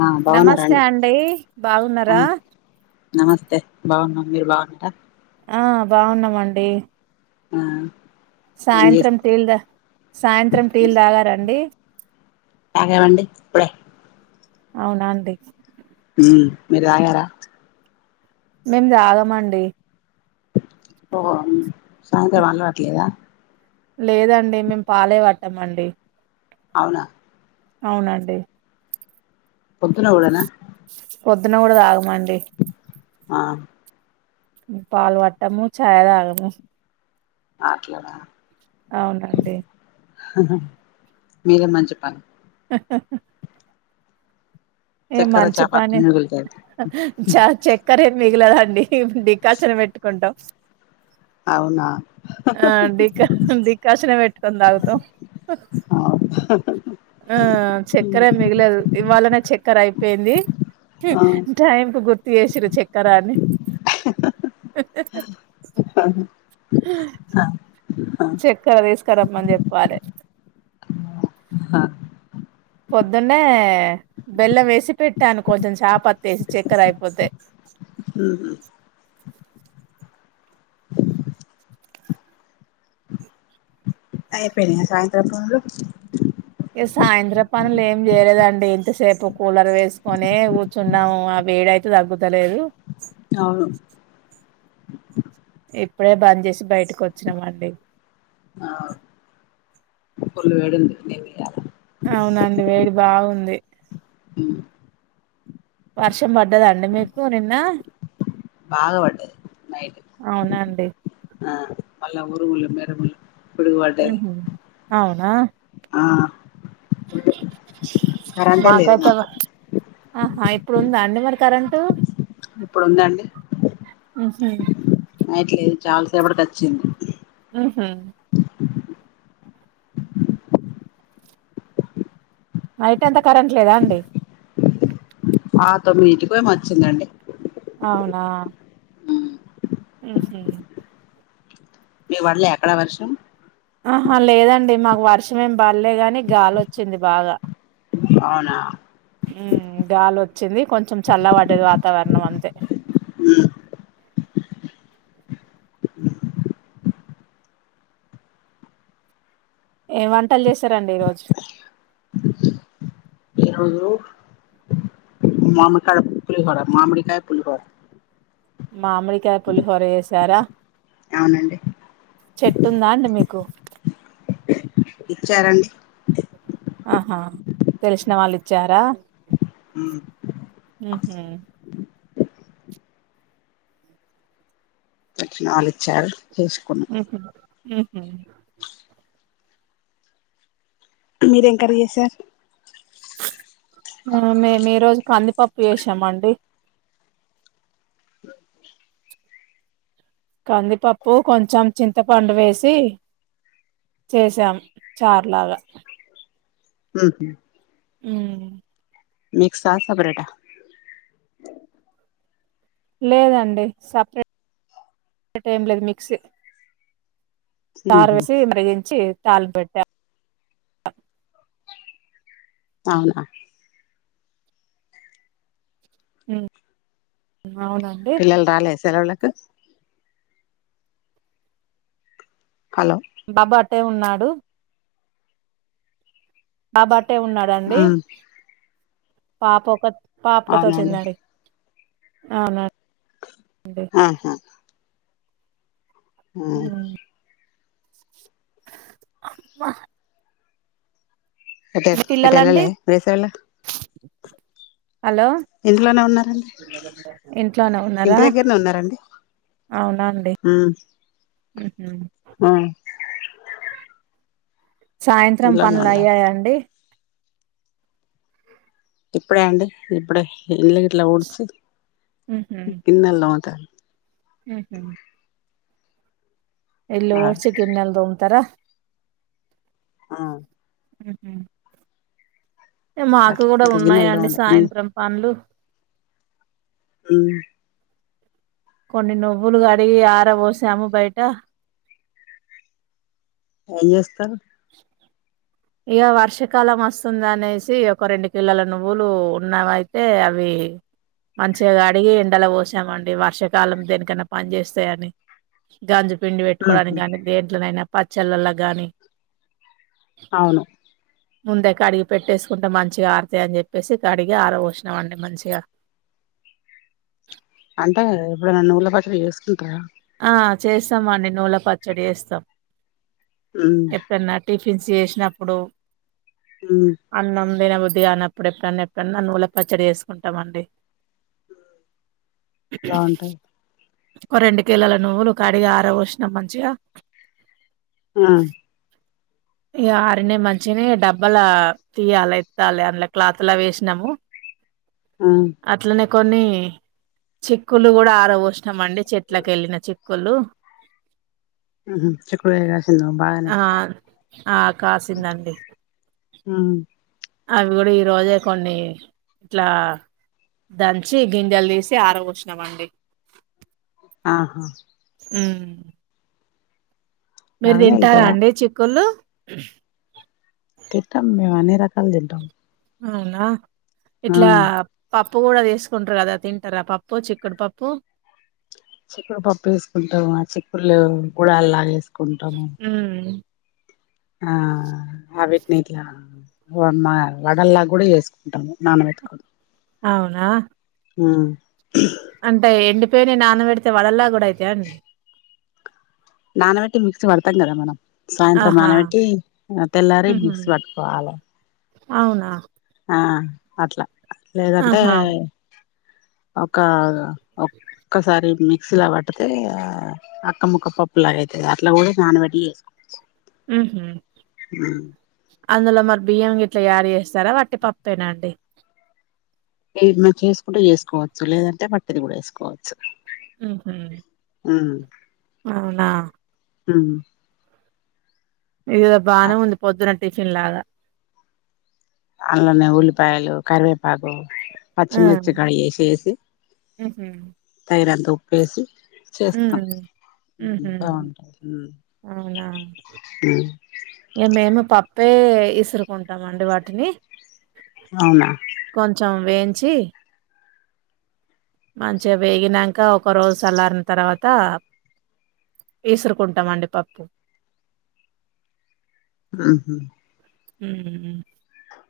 ఆ నమస్తే బాగున్నారండి అండి ఆ బాగున్నారా నమస్తే బాగున్నా మీరు బాగున్నర ఆ బాగున్నామండి ఆ ఏం చేస్ సాయంత్రం టీల్ ద సాయంత్రం టీలు తాగారండి తాగమండి ఇప్పుడే అవునాండి మీరు తాగారా మేం తాగమండి ఓ హో సాయంత్రం అలవాట్లేదా లేదండి మేము పాలే పట్టము అండి అవునా అవునండి పొద్దున కూడానా పొద్దున్న కూడా తాగ మండి ఆ పాల్ వట్టము చాయ తాగము అట్లానా అవునండి హహ మీరే మంచిపని హహ హా ఏ చక్కర మంచి చపాతి పని మిగులుతాయి చ చెక్కర్ ఏ మిగిలద అండి మేము డికాషన్ పెట్టుకుంటాం అవునా ఆ డికాషన్ డికాషన్ పెట్టుకొని తాగుతాం ఆ ఆ చక్కర ఏం మిగులదు ఇవాళనే చే క్కర అయిపెంది ఆ టైమ్ కు గు ర్తు చేసిరు చె కరాని ఆ చక్కర వేసు రమ్మని చెప్పాలే హ పొద్దున్నే బెల్లం వేసి పెట్టాను కొంచెం చాపత్త ఏసి చక్కెర అయిపోతే హ అయిపోనియ సాయంత్రం పనులు ఏ సాయంత్రం పనులు ఏం చేయలేదండి ఇంతసేపు కూలర్ వేసుకొనే కూర్చున్నాము ఆ వేడైతే తగ్గుతలేదు అవును ఇప్పుడే బంజేసి బయట కోచ్చినమండి ఆ ఫుల్ వేడుంది నిన్న ఈయాల అవునండి వేడి బాగుంది ఉ వర్షం పడ్డదండి మీకు నిన్న బాగాపడ్డదీ అవునా అండి. అలా మొరబుల్ మెమొరబుల్ ఉహూ అవునా. ఆ కరెంటే లేదు మాకు మాకాతవా ఆహ్ ఎప్ ఇప్పుడు ఉందా అండి. మరి కరెంటు ఇప్పుడుందండి. ఉహు నేట్లేదు. చాలాసేపటికి వచ్చింది. ఉహూ నైట్ అంతా కరెంట్ లేదా అండి. ఆహ్ తొమ్మిదియిటికి ఏమో వచ్చిందండి. అవునా. ఉమ్మ్ మీకు పడలే అక్కడ వర్షం. ఆహా లేదండి. మాకు వర్షంమేం బల్లే గాని గాలొచ్చింది బాగా. అవునా. ఉమ్ గాలి వచ్చింది. కొంచెం చల్లపడ్డది వాతావరణం అంతే. ఉహూ ఏం వంటలు చేసారండి. ఈరోజు ఈరోజు మామిడికాడ పులిహోర, మామిడికాయ పులిహోర. మామిడికాయ పులిహోర చేసారా. అవునండి చెట్టుందా అండి. మీకు ఇచ్చారండి. ఆహా తెలిసిన వాళ్ళు ఇచ్చారా. ఉమ్ ఉహూ తెలిసిన వాళ్లిచ్చారు. చేసుకున్నా. ఉహూ మీరేం కర్రి చేసారు. మేము ఈరోజు కందిపప్పు చేసామండి. కందిపప్పు కొంచెం చింతపండు వేసి చేసాము చార్లాగా. ఉహూ ఉమ్ మిక్సా సపరేటా. లేదండి. సపరేట్ రేట్ ఏం లేదు మిక్స్. చారు ఉహు. పోసి మరిగించి. తాలింపు పెట్టా. అవునా. ఉమ్ అవునా అండి. పిల్లలు రాలే సెలవులకు. హలో బాబు అటే ఉన్నాడు. మా బాబు అట్ అట్టే ఉన్నాడండి ఉమ్, పాప ఒక పాపకతో అవునండి చెందడి అవునా ఆహా ఆ అబ్బ ఎట పిల్లలండి ఎటలాలే వేస వెళ్ళ హలో ఉన్నారండి ఇంట్లోనే ఇంటి ఉన్నారా దగ్గరనే ఉన్నారండి అవునా అండి ఉమ్ ఉహుం ఆ సాయంత్రం ఇంట్లోనే పనులు ఉన్నారు అయ్యాయండి ఇప్పుడే అండి ఇప్పుడే ఇలు గట్లా ఊడిచి గిన్నెలు తోమ్మాలి ఆహామ్ ఇల్లు ఆ ఉడ్సి గిన్నెల్ దోమ్తారా ఆ ఉహుం మాకు అట్లా కూడా ఇంకా గిన్నెలు ఉన్నాయండి తోమలే సాయంత్రం పనులు ఆమ్ కొన్ని నువ్వులు అడిగి ఆర పోసాము బయట ఏం చేస్తారు ఇక వర్షాకాలం వస్తుంది అనేసి ఒక రెండు కిల్లల నువ్వులు ఉన్నావయితే అవి మంచిగా కడిగి ఎండలో పోసామండి వర్షాకాలం దేనికన్నా పని చేస్తాయని గగాంజి పిండి ఉహు పెట్టుకోవడానికి కానీ దేండ్లనైనా పచ్చళ్ళలో గానీ అవును ముందే కడిగి పెట్టేసుకుంటే మంచిగా ఆరతాయ అని చెప్పేసి కడిగి ఆరబోసినామండి మంచిగా అంటే ఇప్పుడు నవ్వులు పచ్చలు చేసుకుంటారా ఆ చేస్తాంమండి నూల పచ్చడి చేస్తాం ఉమ్ ఎప్పన్నా టిప్ ఫిస్ చేసినప్పుడు ఉమ్ అన్నం న బుద్ధిగా అనప్పుడు ఎప్పుడనా ఎప్పుడనా నన్ను నూల పచ్చడి వేసుకుంటామండి బాగుంటాయి ఒక రెండు కిలల నువ్వులు కడిగి ఆర పోసినాం మంచిగా హా ఈ ఆరినే మంచిగనే డబ్బలా తీయాలే ఎత్తాలె అందులో క్లాత్ లా వేసినాము ఆ అట్లనే కొన్ని చిక్కులు కూడా ఆర పోసినాం అండి చెట్లకేళ్ళిన చిక్కులు ఉహు చిక్కుడుకాయ కాసిందా బానే ఆ ఆ కాసిందండి ఉమ్ అవి గూడ ఈ రోజే కొన్ని ఇట్లా దంచి గింజెలు తీసి ఆరబోసినామండి ఆహా ఉమ్ మీరు బాగానే తింటారా వెళ్తాయా అండి చిక్కుళ్లు తింటాం మేము అన్ని రకాలు తింటాం అవునా ఇట్లా ఆ పప్ ప్పు కూడా చేసుకుంటారు గదా తింటార పప్పు చిక్కుడు పప్పు చిక్కుడు కుడాలు నానేస్ మ్మ్ ఆ అవిటిని ఇట్ల వన్ మా వడల్లా కూడా ఎసుకుంటాము నానబెట్టుకోని అవునా మ్మ్ అంటే ఎండి పోయినవి నాన పెడితే వడల్ల కూడా అయితయ అండి నానబెట్టి మిక్సీ పడతాం కదా మనం సాయంత్రం ఆహా! నాన పెట్టి తెల్లారి హుహు. మిక్సి పట్టుకోవాలే అవునా ఆ అట్ల లేదంటే ఆహా! ఒకా ఒక్క సారి మి క్సి లా పడితే అక్క ముక్క పప్పు లాగైతే అట్లా కూడా నానబట్టి చేసుకో ఉహూ అందులో మరి బియ్యం గిట్లా యాడ్ చేస్తారా వట్టి పప్పేనా అండి ఏమో చేసుకుంటే చేసుకోవచ్చు లేదంటే వట్టిది కూడా ఏసుకోవచ్చు ఊహూ అవునా ఉమ్ ఇది ఏదో బానే ఉంది పొద్దున టిఫిన్ లాగా అంలనే ఉల్లిపాయలు కరివే పాకు ఆ! పచ్చిమిర్చి కాయ యేసేసి హుహు. తగినంత ఉప్పు వేసి చేస్తాం హ్మ్. ఉహు హుహు. బాగుంటది ఉహ్ అవునా? ఉహ్ ఇగ మేమే పప్పే ఇసురుకుంటాం అండి వాటిని. ఔనా చి మంచిగా వేగిన్నాకా ఒక రోజు సల్లారిన తర్వాత ఇసురుకుంటాం అండి పప్పు. ఉహు ఊహ్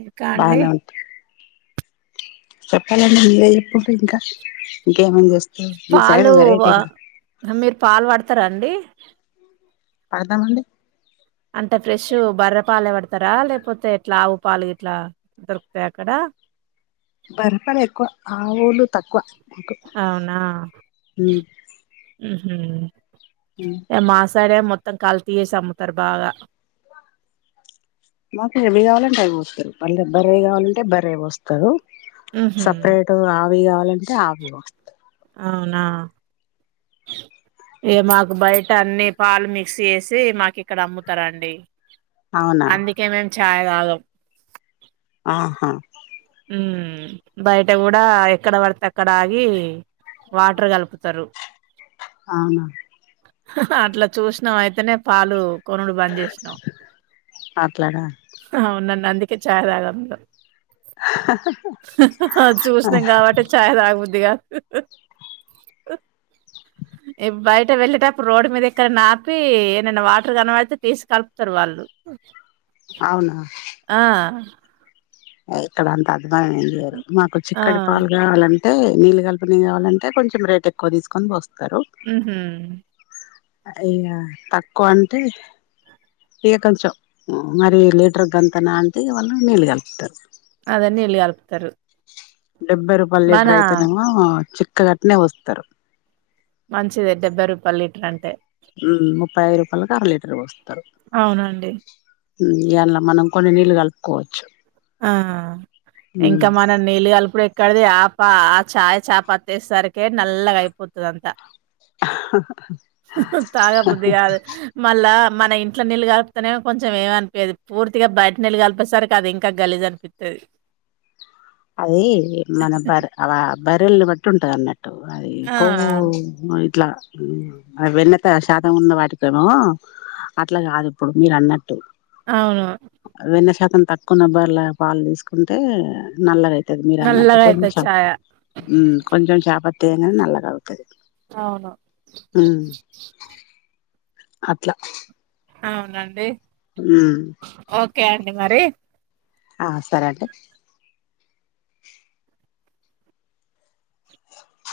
ఇంకా అండి. బాగానే ఉంటాయి చెప్పాలండి మీరే చెప్పుండ్రి ఇంకా ఇంకేమేం చేస్ పాలు మీర్ పాల్ వాడుత్ తరా అండి పడతమండి స్తరా లేకపోతే ఎట్లా ఆవు పాలు గిట్లా దొరుకుతాయి అక్కడ. బర్రె పాలు ఎక్కువ ఆవు పాలు తక్కువ. మాకు ఔనా ఉ హ్ ఉ హ్ ఏ మా సైడే మొ మొత్తం కల్తీ చేసి అమ్ముతారు బాగా. మాకు ఏవి కావాలంటే అవి పోస్తారు పళ్ళె బర్రెయ్యి కావాలంటే బర్రెయి పోస్తారు. ఉహు సెపరేటు ఆ వుయి కావాలంటే ఆవుయి పోస్తారు అవునా ఏ మాకు బయట అన్నీ పాలు మిక్స్ చేసి మాకిక్కడ అమ్ముతరు అండి. అవునా అందికే మేం ఛాయ్ తాగం. ఆహా ఉహ్ బయట కూడా ఎక్కడ పడితే అక్కడ ఆగి వాటర్ కలుపుతారు. అవునా హ్అహ్ హ అట్లా చూసినాం అయితేనే పాలు. కొనుడు బంద్ చేసినాం అట్లానా అవునం. నందుకే ఛాయ్ తాగా అంత హహ హా ఆ చూసినాం కాబట్టే ఛాయ్ తాగబుద్దిగాద్. హ్ హ్ హ్ ఏ బయ్ తే వెళ్ళేటప్పుడు రోడ్ మీద ఎక్కడన్నా ఆపీ. ఏడ్నన్న వాటర్ కనబడితే తీస్ కల్పతరు వాళ్ళు అవునా ఆ ఇక్కడంతా అద్వానం ఏం చేయరు. మాకు ఆ చిక్కటి పాలు కావాలని. తే నీళ్ళు కల్పనివి కావాలంటె కొంచెం రేట్ ఎక్కువ తీసుకొన్ పోస్త ఉహూ ఇగా తక్కువ అంటే, ఇగ కొంచెం, మరీ లీటర్ గంతనా అంటే ఇగ వాళ్ళు నీళ్ళు గల్ప తర్ అదే నీళ్ళు కలుపుతారు. డెబ్భై రూపాల్ మన లీటర్ అయితే నెమో చిక్ క్కగా అట్నే పోస్తరు. మంచిదే డెబ్భై రూపాల్ లీటర్ అంటే ఉమ్ ముప్పై ఐదు రూపాలకి అర లీటరు పోస్తరు. అవునండి. ఉమ్ ఇగ అల్ల మనం కొన్ని నీళ్ళు కలుపుకోవచ్చు. ఆ ఇంకా మనం నీళ్ళు కలుపుడెక్కడిది ఆప్ పా ఆ ఛాయ్ చాపత్త ఏస్సరికే నల్లగ అయిపోతది అంతా. తాగబుద్ది కాదు. మళ్ళా మన ఇంట్లో నీళ్లు కల్పుతనేమొ కొంచెం ఏమన్పియదు. పూర్తిగ బయట్ నీళ్ళు కలిపేసరికి అది ఇంక్ కా గలీస్ అనిపిత్తది. అదీ మన బర అవా బర్రెల్ని బట్ ట్టుంటది అన్నట్టు. అదీ ఆ కొవ్వూ అట్లా వెన్న త శాతం ఉన్న వాటికేమో, అట్ల కాదు ఇప్పుడు మీరు అన్నట్టు అవును తక్కున్న బర్ల పాలని తీసుకుంటే నల్లగైత్ తద్ మీరు అన్నట్టు నల్లగా అయితది కొంచెం చాయ. ఉమ్ కొంచెం చేప తేనే నల్లగౌ అవును అట్లా అవునండి ఉమ్ కె అండి మరీ ఆ సరే అండి.